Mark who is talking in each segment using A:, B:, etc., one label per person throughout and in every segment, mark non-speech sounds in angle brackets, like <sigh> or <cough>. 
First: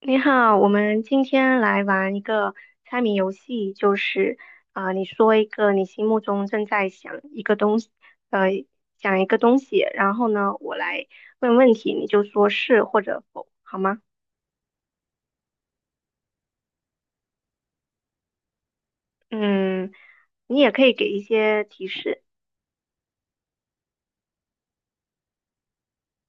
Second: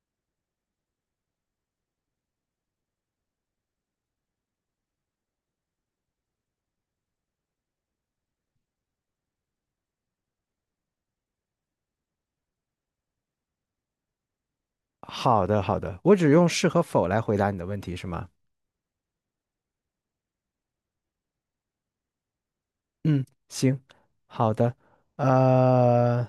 A: 你好，我们今天来玩一个猜谜游戏，就是你说一个你心目中正在想一个东西，呃，想一个东西，然后呢，我来问问题，你就说是或者否，好吗？
B: 好的，好的，我只用是和否来回答你的问题是吗？
A: 嗯，你也可以给一些提示。
B: 嗯，行，好的，呃，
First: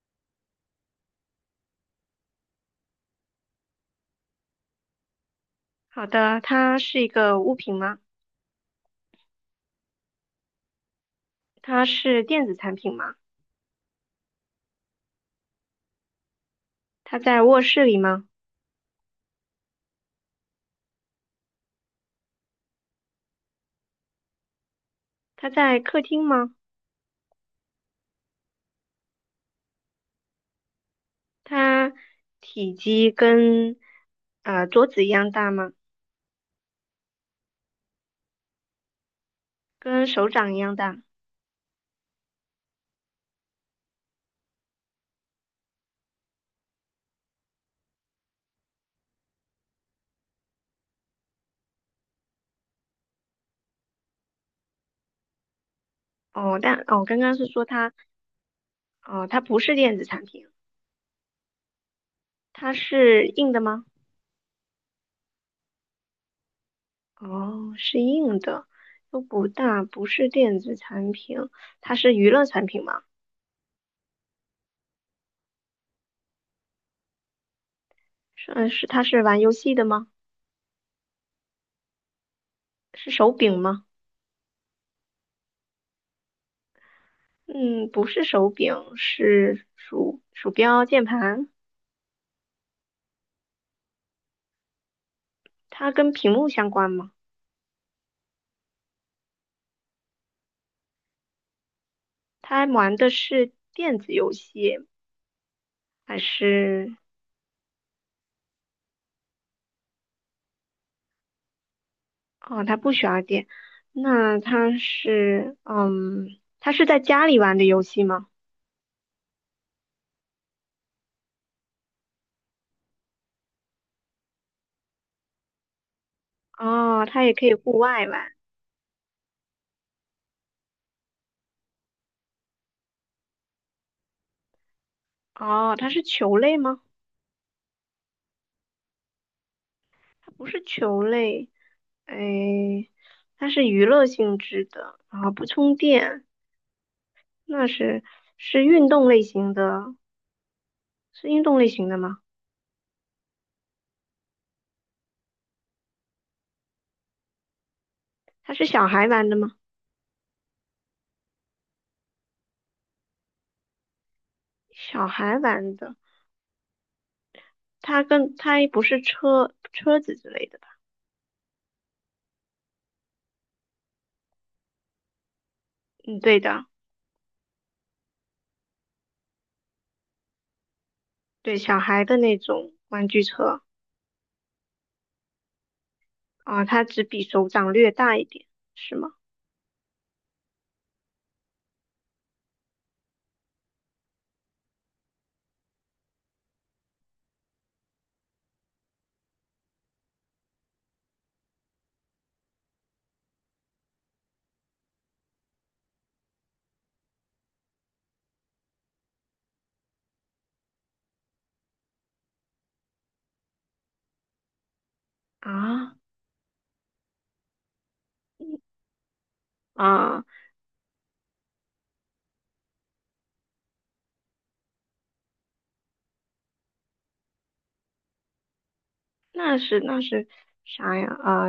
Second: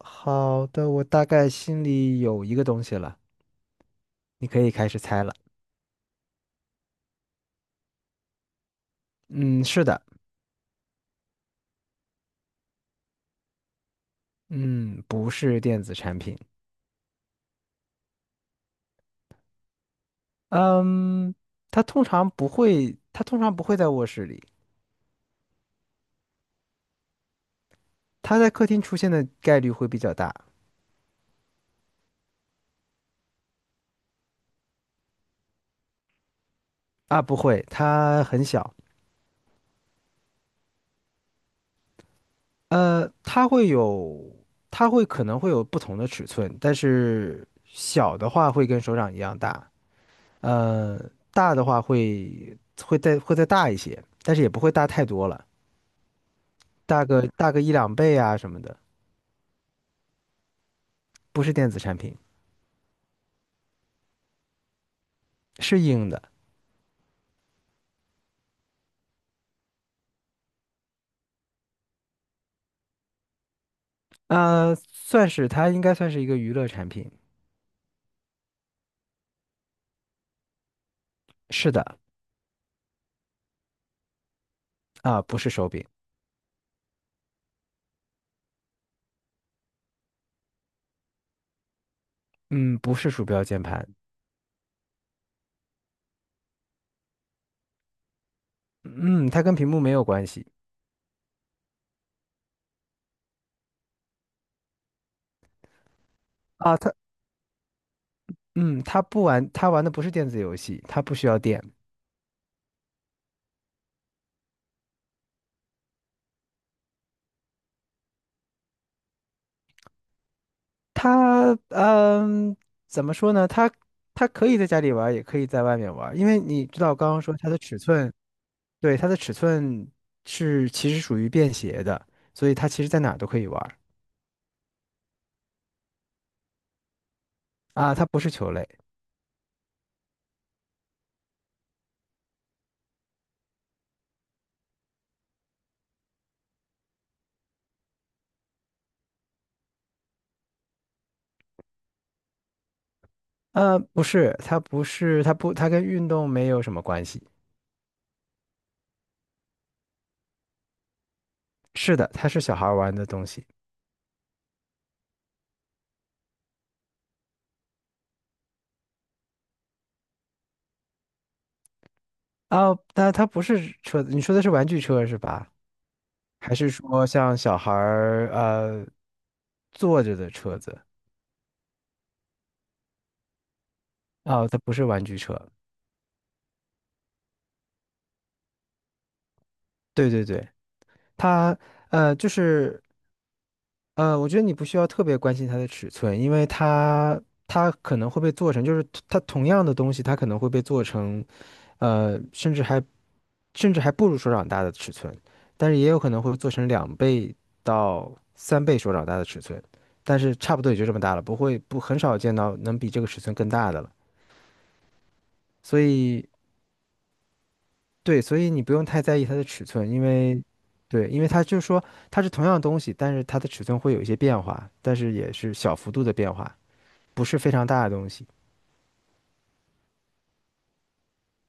B: 好的，我大概心里有一个东西了，你可以开始猜了。
A: 好的，它是一个物品吗？
B: 嗯，是的。
A: 它是电子产品吗？
B: 嗯，不是电子产品。
A: 它在卧室里吗？
B: 嗯，它通常不会在卧室里。
A: 它在客厅吗？
B: 它在客厅出现的概率会比较大。
A: 它体积跟桌子一样大吗？
B: 啊，不会，它很小。
A: 跟手掌一样大。
B: 呃，它会有，它可能会有不同的尺寸，但是小的话会跟手掌一样大。呃，大的话会会再大一些，但是也不会大太多了，
A: 哦，但哦，
B: 大
A: 刚
B: 个
A: 刚是说
B: 一
A: 它，
B: 两倍啊什么的。
A: 哦，它不是电子产品，
B: 不是电子产品，
A: 它是硬的吗？
B: 是硬的。
A: 哦，是硬的，又不大，不是电子产品，它是娱乐产品吗？
B: 算是，它应该算是一个娱乐产品。
A: 是是，它是玩游戏的吗？
B: 是的。
A: 是手柄吗？
B: 啊，不是手柄。
A: 嗯，不是手柄，是鼠标、键盘。
B: 嗯，不是鼠标键盘。
A: 它跟屏幕相关吗？
B: 嗯，它跟屏幕没有关系。
A: 它玩的是电子游戏还
B: 啊，
A: 是
B: 它，嗯，它玩的不是电子游戏，它不需要电。
A: 哦，他不需要电，那他是，嗯，他是在家里玩的游戏吗？
B: 它嗯，怎么说呢？它可以在家里玩儿也可以在外面玩儿，因为你知道我
A: 哦，
B: 刚刚
A: 他也
B: 说
A: 可
B: 它
A: 以
B: 的
A: 户
B: 尺
A: 外
B: 寸。
A: 玩。
B: 对，它的尺寸是其实属于便携的，所以它其实在哪儿都可以玩儿。
A: 哦，它是球类吗？
B: 啊，它不是球类。
A: 它不是球类，哎，它是娱乐性质的，然后不充电，那是是运动类型的，是运动类型的吗？
B: 呃，不是，它不是，它不，它跟运动没有什么关系。
A: 它是小孩玩的吗？
B: 是的，它是小孩儿玩的东西。
A: 小孩玩的，它跟它不是车子之类的吧？
B: 啊，但它不是车，你说的是玩具车是吧？
A: 嗯，对
B: 还
A: 的，
B: 是说像小孩儿坐着的车子？
A: 对，小孩的那种玩具车。
B: 哦，它不是玩具车。
A: 啊，它只比手掌略大一点，是吗？
B: 对对对，它呃，就是我觉得你不需要特别关心它的尺寸，因为它可能会被做成，就是它同样的东西，它可能会被做成甚至还不如手掌大的尺寸，但是也有可能会做成两倍到三倍手掌大的尺寸，但是差不多也就这么大了，不会，不很少见到能比这个尺寸更大的了，所
A: 啊
B: 以。对，所以你不用太在意它的尺寸，因
A: 啊，
B: 为，对，因为它就是说它是同样的东西，但是它的尺寸会有一些变化，但是也是小幅度的变化，不是非常大的东西。
A: 那是那是啥呀？啊，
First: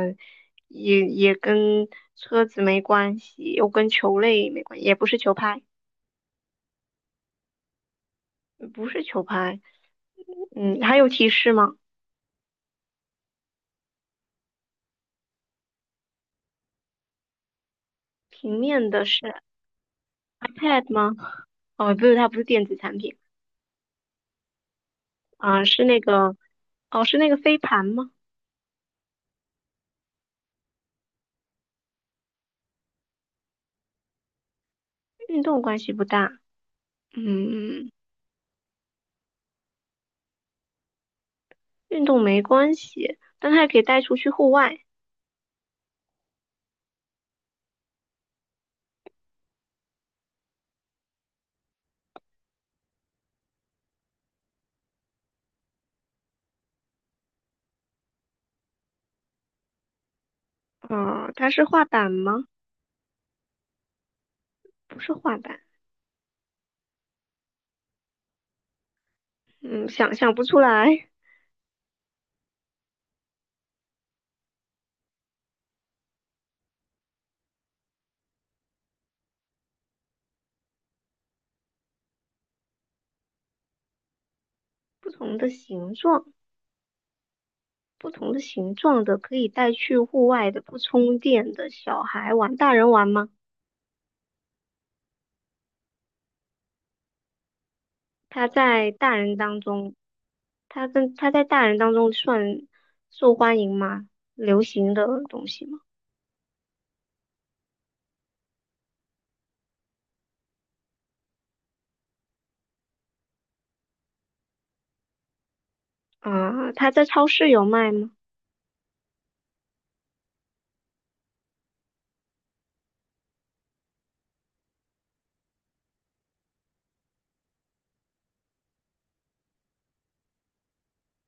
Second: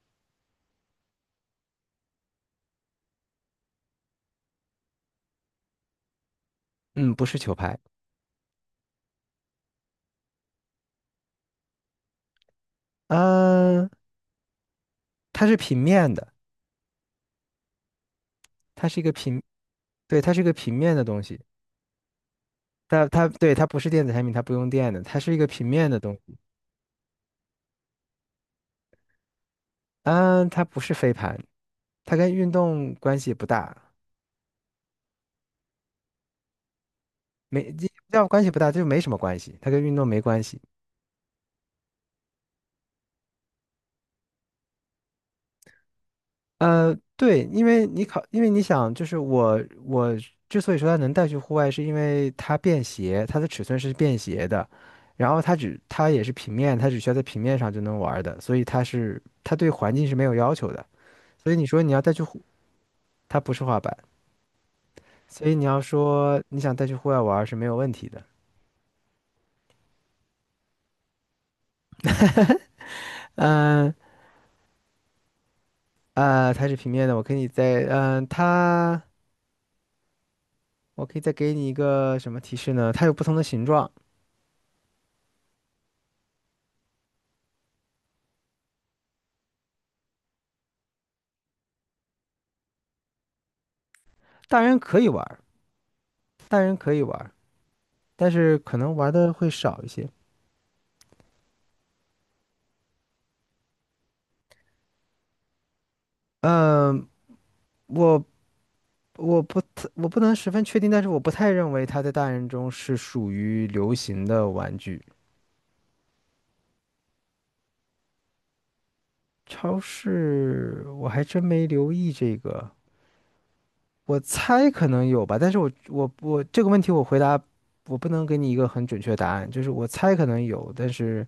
A: 也跟车子没关系，又跟球类没关系，也不是球拍，
B: 嗯，不是球拍。
A: 嗯不是球拍。嗯，还有提示吗？
B: 嗯、它是平面的，
A: 平
B: 它
A: 面
B: 是一
A: 的
B: 个
A: 是
B: 平，对，它是一个平
A: iPad
B: 面的
A: 吗？
B: 东西。
A: 哦，不是，它不是电子产
B: 它
A: 品
B: 它对它不是电子产品，它不用电的，它是一个
A: 啊，
B: 平
A: 是
B: 面的
A: 那
B: 东
A: 个，
B: 西。
A: 哦，是那个飞盘吗？
B: 嗯，它不是飞盘，它跟运动关系不大。
A: 运动关系不大，
B: 没，
A: 嗯，
B: 要关系不大，就没什么关系，它跟运动没关系。
A: 运动没关系，但它也可以带出去户外。
B: 对，因为因为你想，就是我之所以说它能带去户外，是因为它便携，它的尺寸是便携的，然后它也是平面，它只需要在平面上就能玩儿的，所以它是它对环境是没有要求的。
A: 嗯，它
B: 所以
A: 是
B: 你说
A: 画
B: 你要
A: 板
B: 带去户，
A: 吗？
B: 它不是滑板，
A: 不是画
B: 所以
A: 板，
B: 你要说你想带去户外玩儿是没有问题的。
A: 嗯，想象不出来。
B: 嗯它是平面的，我可以再给你一个什么提示呢？它有不同的形状。
A: 不同的形状，不同的形状的可以带去户外的不充电的小孩玩，大人玩吗？
B: 大人可以玩儿，大人可以玩，但
A: 他
B: 是可
A: 在
B: 能玩
A: 大
B: 的
A: 人
B: 会
A: 当
B: 少一
A: 中，
B: 些。
A: 他在大人当中算受欢迎吗？流行的东西吗？
B: 嗯，我我不能十分确定，但是我不太认为它在大人中是属于流行的玩具。
A: 他在超市有卖吗？
B: 超市我还真没留意这个，我猜可能有吧，但是我这个问题我回答，我不能给你一个很准确的答案，就是我猜可能有，但是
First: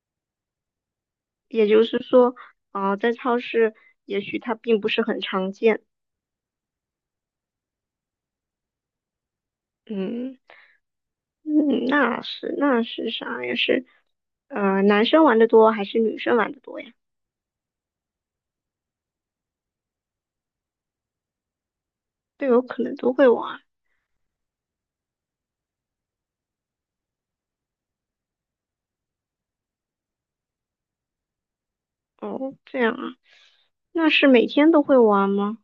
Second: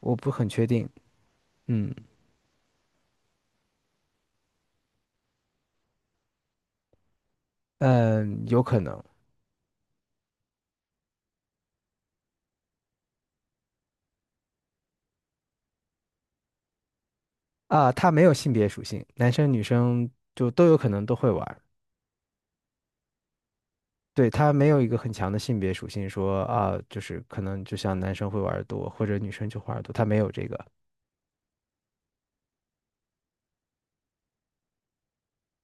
B: 我不很确定。
A: 也就
B: 嗯
A: 是说，啊、在超市也许它并不是很常见。
B: 嗯，有可能。
A: 嗯。嗯，那是那是啥呀？是男生玩的多还是女生玩的多呀？
B: 啊，它没有性别属性，男生女生就都有可能都会玩。
A: 队友可能都会玩。
B: 对，他没有一个很强的性别属性，说啊，就是可能就像男生会玩的多，或者女生就玩多，多。它没有这个。
A: 哦，这样啊，那是每天都会玩吗？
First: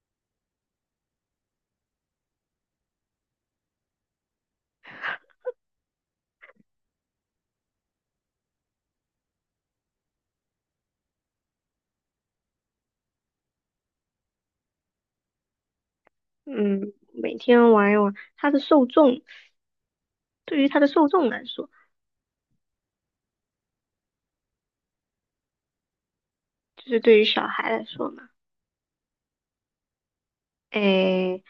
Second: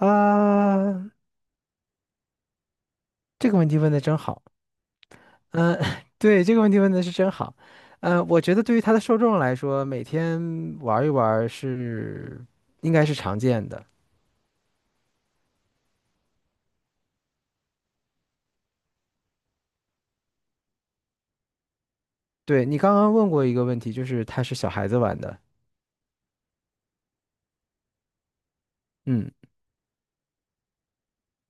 B: 啊，这个问题问的真好。嗯，<laughs> 对，这个问题问的是真好。嗯，我觉得对于他的受众来说，每天玩一玩是应该是常见的。
A: 嗯，每天玩一玩。它的受众，对于它的受众来说，
B: 对，你刚刚问过一个问题，就是它是小孩子玩的。
A: 就是对于小孩来说嘛，
B: 嗯。
A: 诶，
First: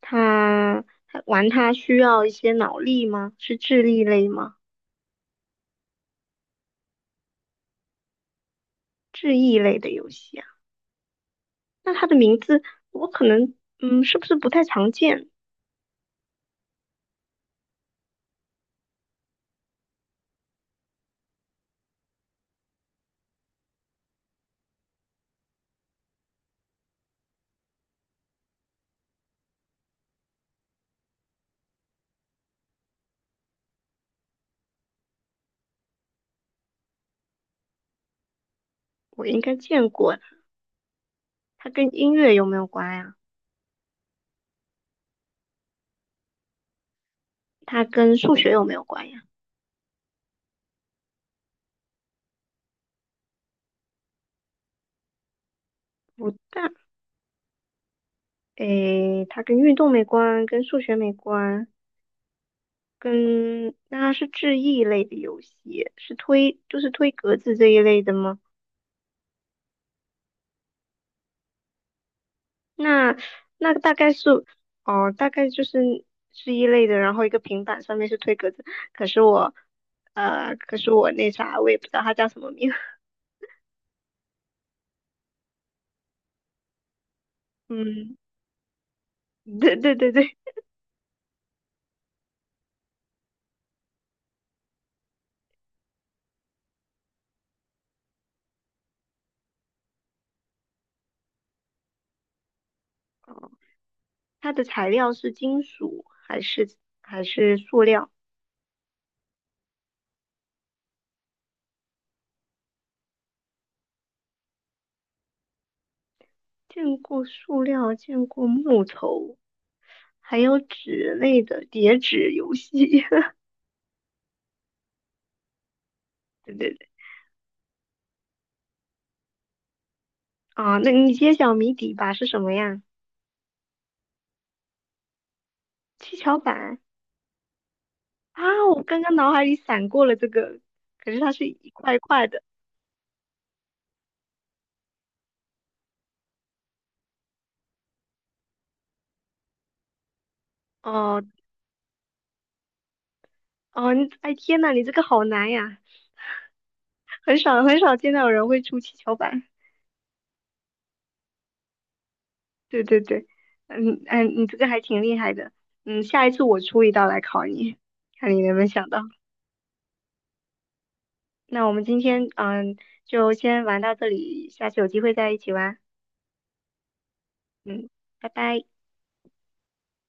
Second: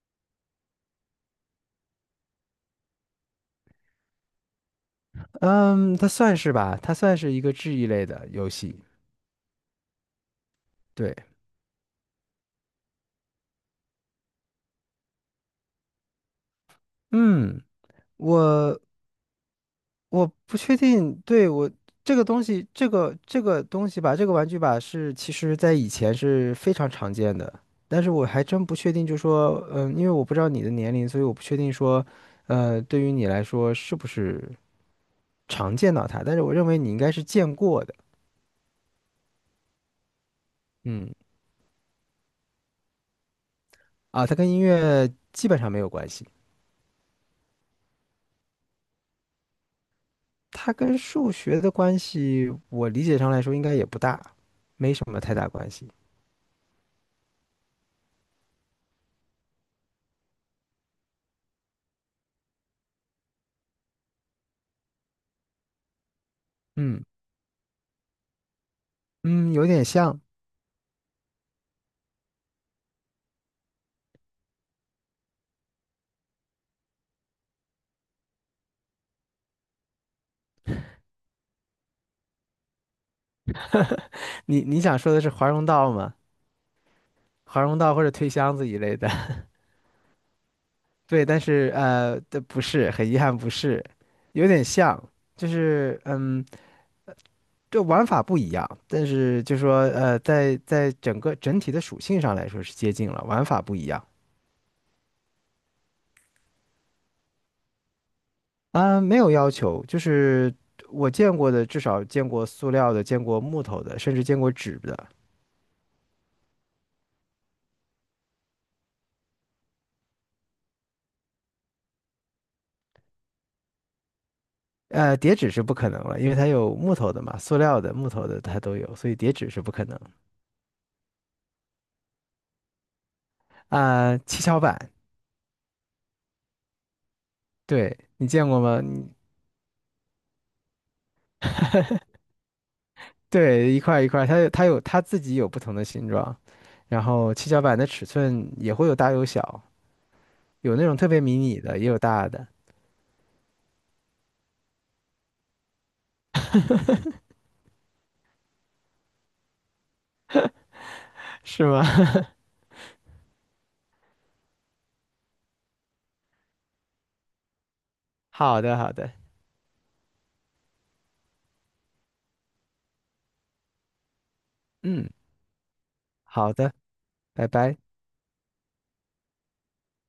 A: 他玩他需要一些脑力吗？是智力类吗？
B: 嗯，它算是吧，它算是一个治愈类的游戏。
A: 智力类的游戏啊？
B: 对。
A: 那它的名字我可能嗯，是不是不太常见？
B: 嗯。我我不确定。对，这个东西，这个东西吧，这个玩具吧是其实在以前是非常常见的，但是我还真不确定，就说，嗯，因为我不知道你的年龄，所以我不确定说，对于你来说是不是常见到它，但是我认为你应该是见过的。
A: 我应该见过。
B: 嗯。
A: 它跟音乐有没有关呀？
B: 啊，它跟音乐基本上没有关系。
A: 它跟数学有没有关呀？
B: 它跟数学的关系，我理解上来说应该也不大，没什么太大关系。
A: 不大，诶，它跟运动没关，跟数学没关，跟那它是智力类的游戏，是推就是
B: 嗯
A: 推格子这一类的吗？
B: 嗯，有点像。
A: 那那大概是哦，大概就是是一类的，然后一个平板上面是推格子，可是我可是我那啥，我也不知道它叫什么名，
B: 你想说的是华容道吗？华
A: <laughs>
B: 容道或者
A: 嗯，
B: 推箱子一类的。<laughs>
A: 对对对对，
B: 对，但是这不是，很遗憾不是，有点像。就是嗯，这玩法不一样，但是就说在整个整体的属性上来说是接近了，玩
A: 哦，
B: 法不一样。
A: 它的材料是金属还是还是塑料？
B: 啊、没有要求，就是我见过的，至少见过塑料的，见过木头的，甚至见过纸的。
A: 见过塑料，见过木头，还有纸类的叠纸游戏。<laughs>
B: 呃，叠纸是不可能了，因为它
A: 对对
B: 有
A: 对，
B: 木头的嘛，塑料的、木头的它都有，所以叠纸是不可能。
A: 啊，那你揭晓谜底吧，是什么呀？
B: 啊、七巧板。
A: 七巧板
B: 对，你
A: 啊，
B: 见过吗？
A: 我刚刚脑海里闪过了这个，可是它是一块一块的。
B: 对，一块一块，它自己有不同的形状，然后七巧板的尺寸也会有大有小，有那种特别
A: 哦
B: 迷你的，也有大的。
A: 哦，你哎天呐，你这个好难呀，很少很少见到有人会出七巧板。
B: <laughs> 是吗？<laughs>
A: 对对对，嗯嗯，你这个还挺厉害的。嗯，下一次我出一道来考你，看你能不
B: 好
A: 能
B: 的，
A: 想
B: 好
A: 到。
B: 的。
A: 那我们今天嗯，就先玩到这里，下次有机
B: 嗯，
A: 会再一起玩。
B: 好的。拜拜。
A: 嗯，拜拜。